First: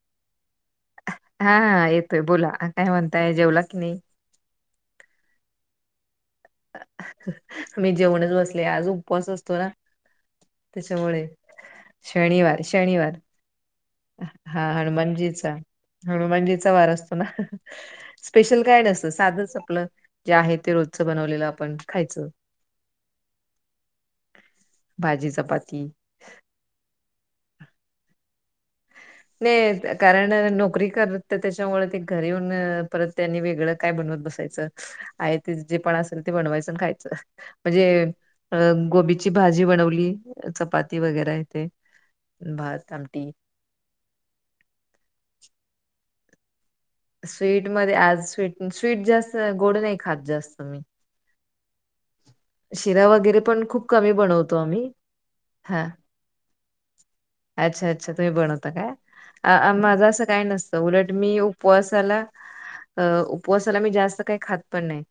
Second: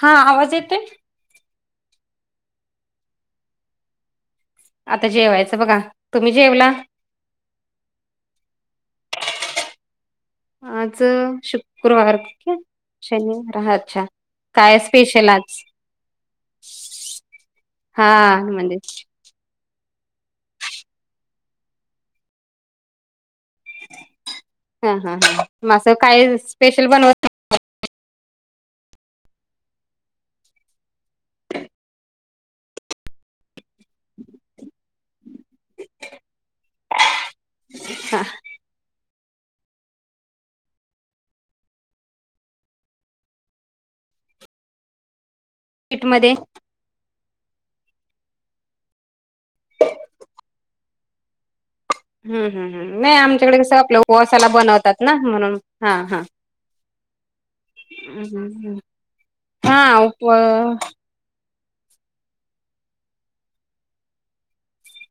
हा, आवाज येतोय? हा, येतोय बोला, काय म्हणतायं जेवला कि नाही? आता जेवायचं बघा, तुम्ही जेवला? मी जेवुणच बसले, आज उपवास असतो ना. आज त्याच्यामुळे, शुक्रवार का शनिवार, शनिवार, हा अच्छा हा काय स्पेशल हनुमानजीचा. आज हनुमान जी चा वार असतो ना, हा स्पेशल म्हणजे काय नसतं साधच आपलं जे आहे ते रोजच बनवलेलं आपण, खायच. हा हा हा, म काय स्पेशल बनव नाही, कारण नोकरी करत त्याच्यामुळे ते घरी येऊन, परत त्यांनी वेगळं काय बनवत बसायचं, आहे ते जे पण असेल ते बनवायचं, आणि खायचं. म्हणजे अ गोबीची भाजी बनवली, चपाती वगैरे हे ते, भात, आमटी. मध्ये स्वीट मध्ये, आज स्वीट जास्त गोड नाही खातं जास्त, मी. हम हम हम, शिरा नाही, वगैरे आमच्याकडे पण कसं खूप आपलं कमी ऊपवासाला बनवतो आम्ही बनवतात ना, म्हणून हा हा. अच्छा, अच्छा! तुम्ही बनवता हम्म. काय? हा माझं उप असं काय नसतं, उलट मी उपवासाला, उपवासाला मी जास्त काही खात पण नाही.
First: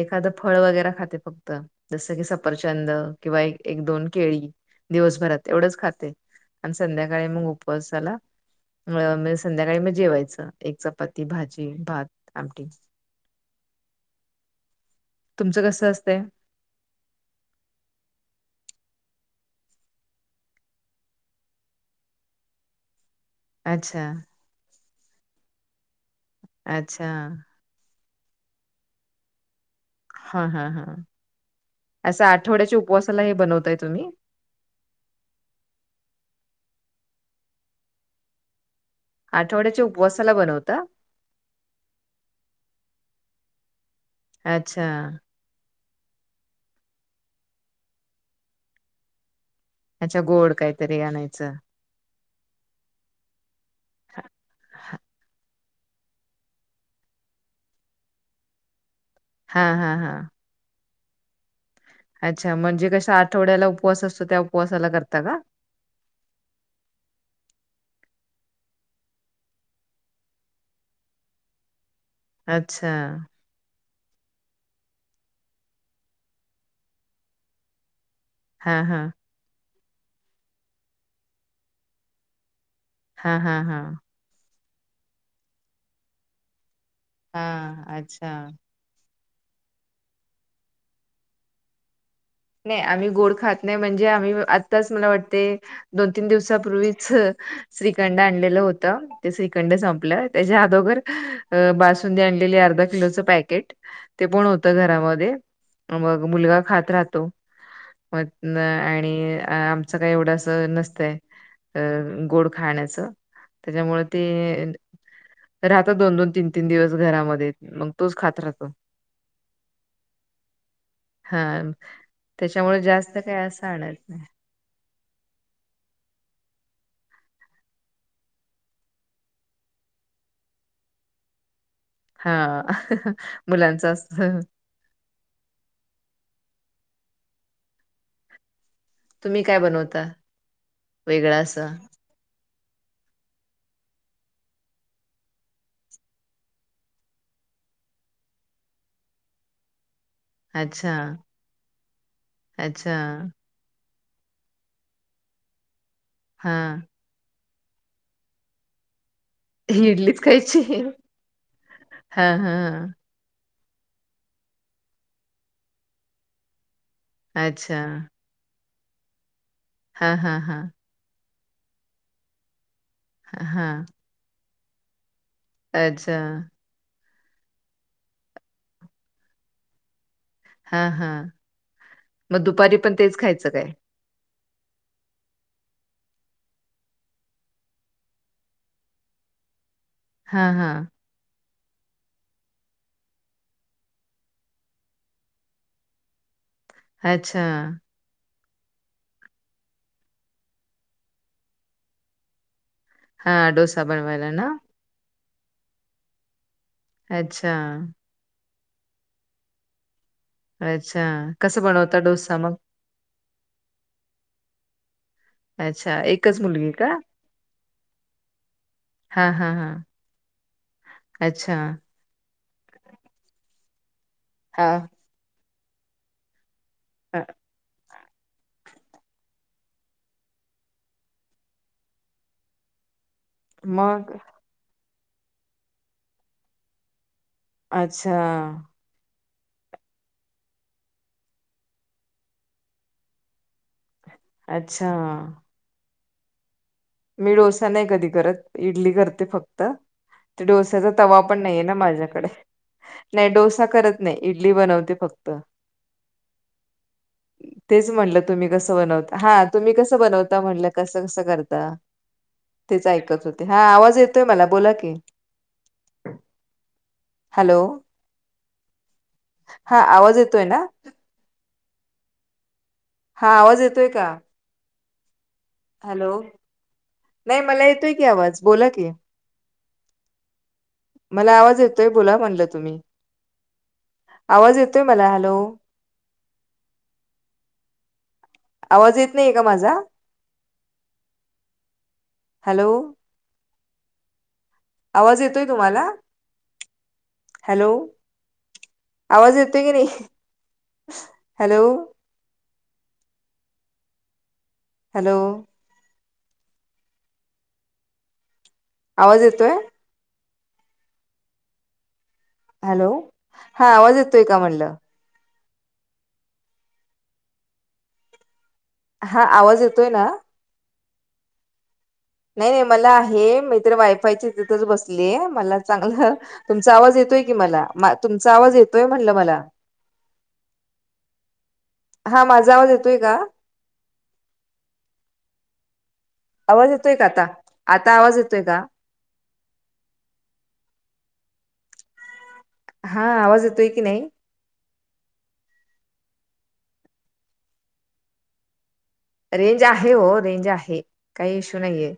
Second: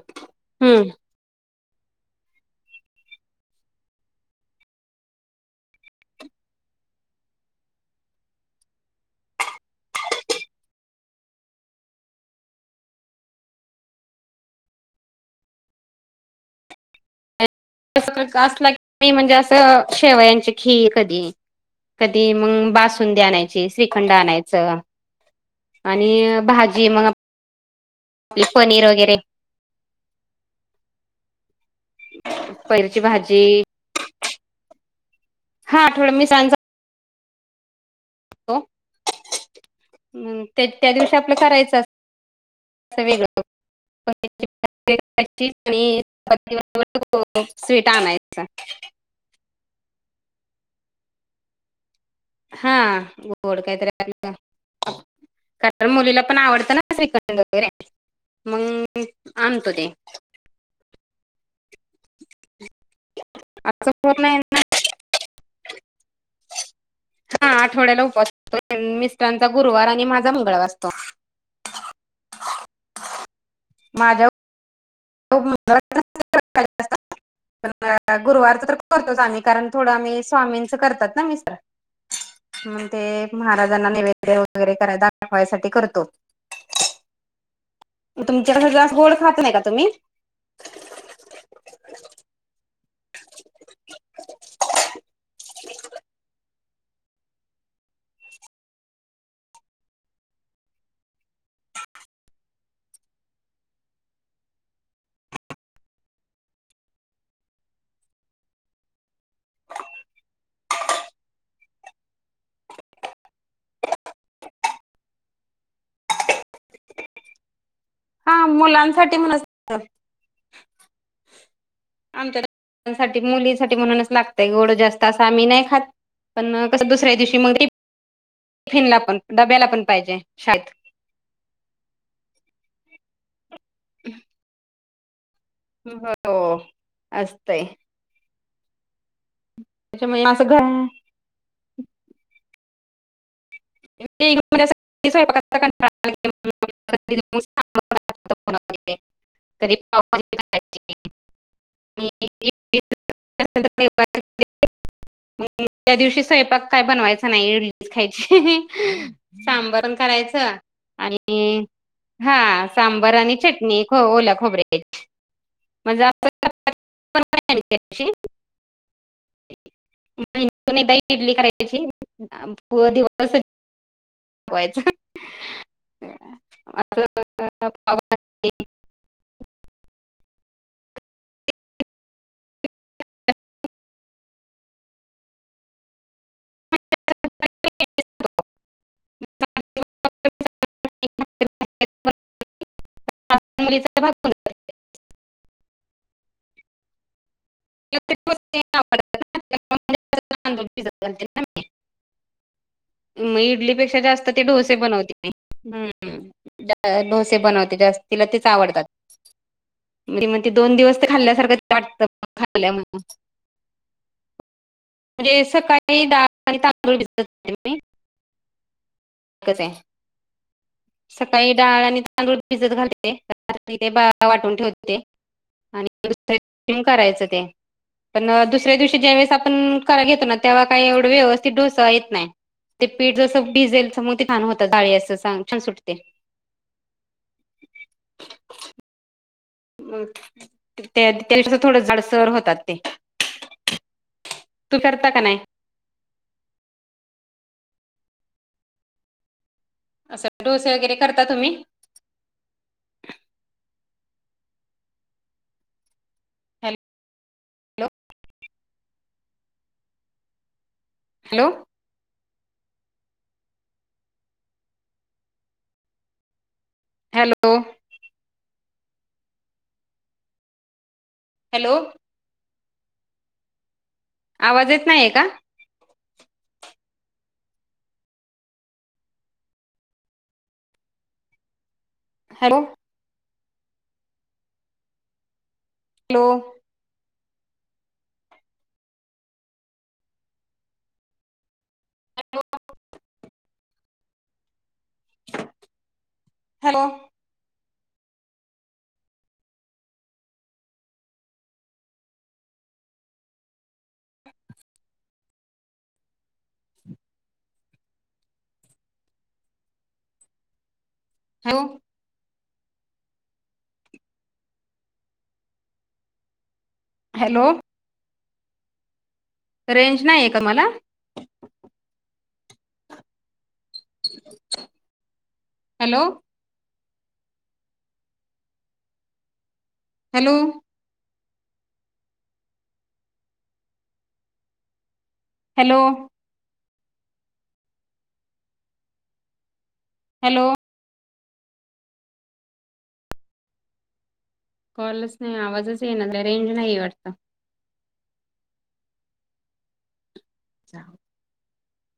एखादं फळ हम्म वगैरे खाते फक्त. जस की सफरचंद, किंवा एक, एक दोन केळी, दिवसभरात एवढंच खाते. आणि संध्याकाळी मग उपवास झाला म संध्याकाळी मग जेवायचं, एक चपाती, भाजी, भात, आमटी. [inaudible] तुमचं कसं असतय? [unintelligible] म्हणजे असं, शेवयांची खीर कधी कधी मग, बासुंदी आणायची अच्छा, श्रीखंड आणायच, आणि भाजी अच्छा. मग ली पनीर वगैरे हा हा हा, असं आठवड्याच्या पैरची उपवासाला हे भाजी बनवताय तुम्ही? हा, आठव मी सां हो, आठवड्याच्या उपवासाला बनवता? त्यादिवशी आपल करायचं अस, वेगळं. अच्छा! [unintelligible] स्वीट आणयच. अच्छा! गोड काहीतरी आणायचं. हा, गोड काहीतरी [unintelligible] कारण मुलीला पण आवडतं ना, श्रीकंड वगैरे, मग आणतो हां, ते. हां, हां. अच्छा! म्हणजे कस आठवड्याला असं उपवास होत असतो, नाही त्या उपवासाला करता का? हा, आठवड्याला उपवास असतो, मिस्टरांचा गुरुवार, आणि माझा मंगळवार असतो. [inaudible] अच्छा! माझ्या खूप गुरुवार तर हां, हां. करतोच आम [inaudible] कारण थोड आम्ही स्वामींच करतात ना. मि ते हां, हां, महाराजां हां. वै वगैरे कराय दाखवायसाठी करतो. हा अ. तुमच्यास जास् गोड खात नाही का तुम्ही नाही आम्ही गोड खात नाही म्हणजे आम्ही आत्ताच मला वाटते दोन तीन दिवसापूर्वी श्रीखंड आणलेलं होत. त्या श्रीकंड संपलं त्याच्या अदोबर बासुंदी आणलेली अर्धा किलोचं पॅकेट ते पण होतं घरामध्ये मग मुलगा खात राहतो. म आणि आमचं काही एवढं अस नसतंय. अ गोड खाण्याचं त्याच्यामु ते राहता दोन दोन तीन तीन दिवस घरामध्ये मग तोच हा खात राहतो. मुलांसाठी म्हणूनच हा. आमच्या त्याच्यामुळे जास्त मुलांसाठी काही असं मुलीसाठी आणत म्हणूनच नाही. लागतंय गोड जास्त असं आम्ही नाही खात पण कसं दुसऱ्या दिवशी मग टिफन ला पण डब्याला पण पाहिजे शाळेत. हा मुलांच असत. हो असतय. तुम्ही काय बनवता त्याच्यामुळे असं घर वेगळा असं. [unintelligible] [unintelligible] [unintelligible] अच्छा, अच्छा. त्या दिवशी स्वयंपाक हां. काय बनवायचा नाही. खायची सांबरण इडलीच करायचं खायची? आणि हां, हा हां. सांबर आणि चटणी ख ओलं खोबरे म्हणज अच्छा. हां, हां, हां. [unintelligible] हां. [unintelligible] अच्छा. [unintelligible] हा हा मग दुपारी पण तेच खायचं काय? हा हा. [unintelligible] अच्छा. [unintelligible] मग हां, डोसा इडलीपेक्षा जास्त बनवायला ते ना? ठोसे बनवते. हम्म डोसे अच्छा, बनवते जास्त तिला तेच आवडतात. म्ह मग ते दोन दिवस अच्छा. तर कसं खाल्ल्यासारखं बनवता वाटत डोसा मग? म्हणजे अच्छा, सकाळी डाळ एकच आणि मुलगी का? तांदूळ भिजत घातलेल. हा हा हा. सकाळी डाळ आणि तांदूळ भिजत घालते ते वाटून ठेवते हां. ते. [unintelligible] आणि दुसऱ्या दिवशी मग करायचे ते. पण दुसऱ्या दिवशी ज्यावेळेस आपण कराय घेतो ना, तेव्हा काही एवढं व्यवस्थित डोस येत नाही. ते पीठ जसं भिजेल तर मग ते छान होते जाळी अस छान सुटते. अच्छा. त्या [unintelligible] थोडं जाडसर होतात ते. तू अच्छा! करता का नाही मी डोसा नाही कधी करत, इडली करते फक्त. असं ते डोसे डोस्याचा वगैरे तवा करता पण तुम्ही नाहीये ना माझ्याकडे. नाही डोसा करत नाही, इडली बनवते फक्त. हॅलो तेच म्हणलं तुम्ही कस बनवता? हा, तुम्ही कस बनवता म्हणलं कसं कसं हॅलो करता? तेच ऐकत होते, हा, आवाज येतोय मला बोला की हॅलो? हा, आवाज येतोय ना? हॅलो? हा, आवाज येतोय का? आवाज येत नाहीये का? हॅलो? नाही मला येतोय की आवाज, बोला की. मला आवाज येतोय बोला म्हणलं हॅलो तुम्ही, आवाज येतोय मला हॅलो. हॅलो? आवाज येत नाहीये का माझा? हॅलो आवाज येतोय तुम्हाला? Hello hello? आवाज येतोय की नाही? हॅलो. हॅलो? आवाज येतोय? हॅलो? हॅलो? हा, आवाज येतोय का म्हणलं? हॅलो? हा, आवाज येतोय रेंज ना नाहीये तुम्हाला? नाही नाही, मला आहे, मी तर वायफायची तिथच बसले, मला हॅलो चांगलं तुमचा आवाज येतोय की मला, तुमचा आवाज येतोय म्हटलं मला. हॅलो? हा, माझा आवाज येतोय का? हॅलो? आवाज येतोय का आता? आता आवाज येतोय का? हॅलो? हा, आवाज येतोय की नाही? कॉलच नाही, आवाजच येईना, रेंज नाही वाटत. रेंज आहे हो, रेंज आहे, काही इश्यू नाहीये.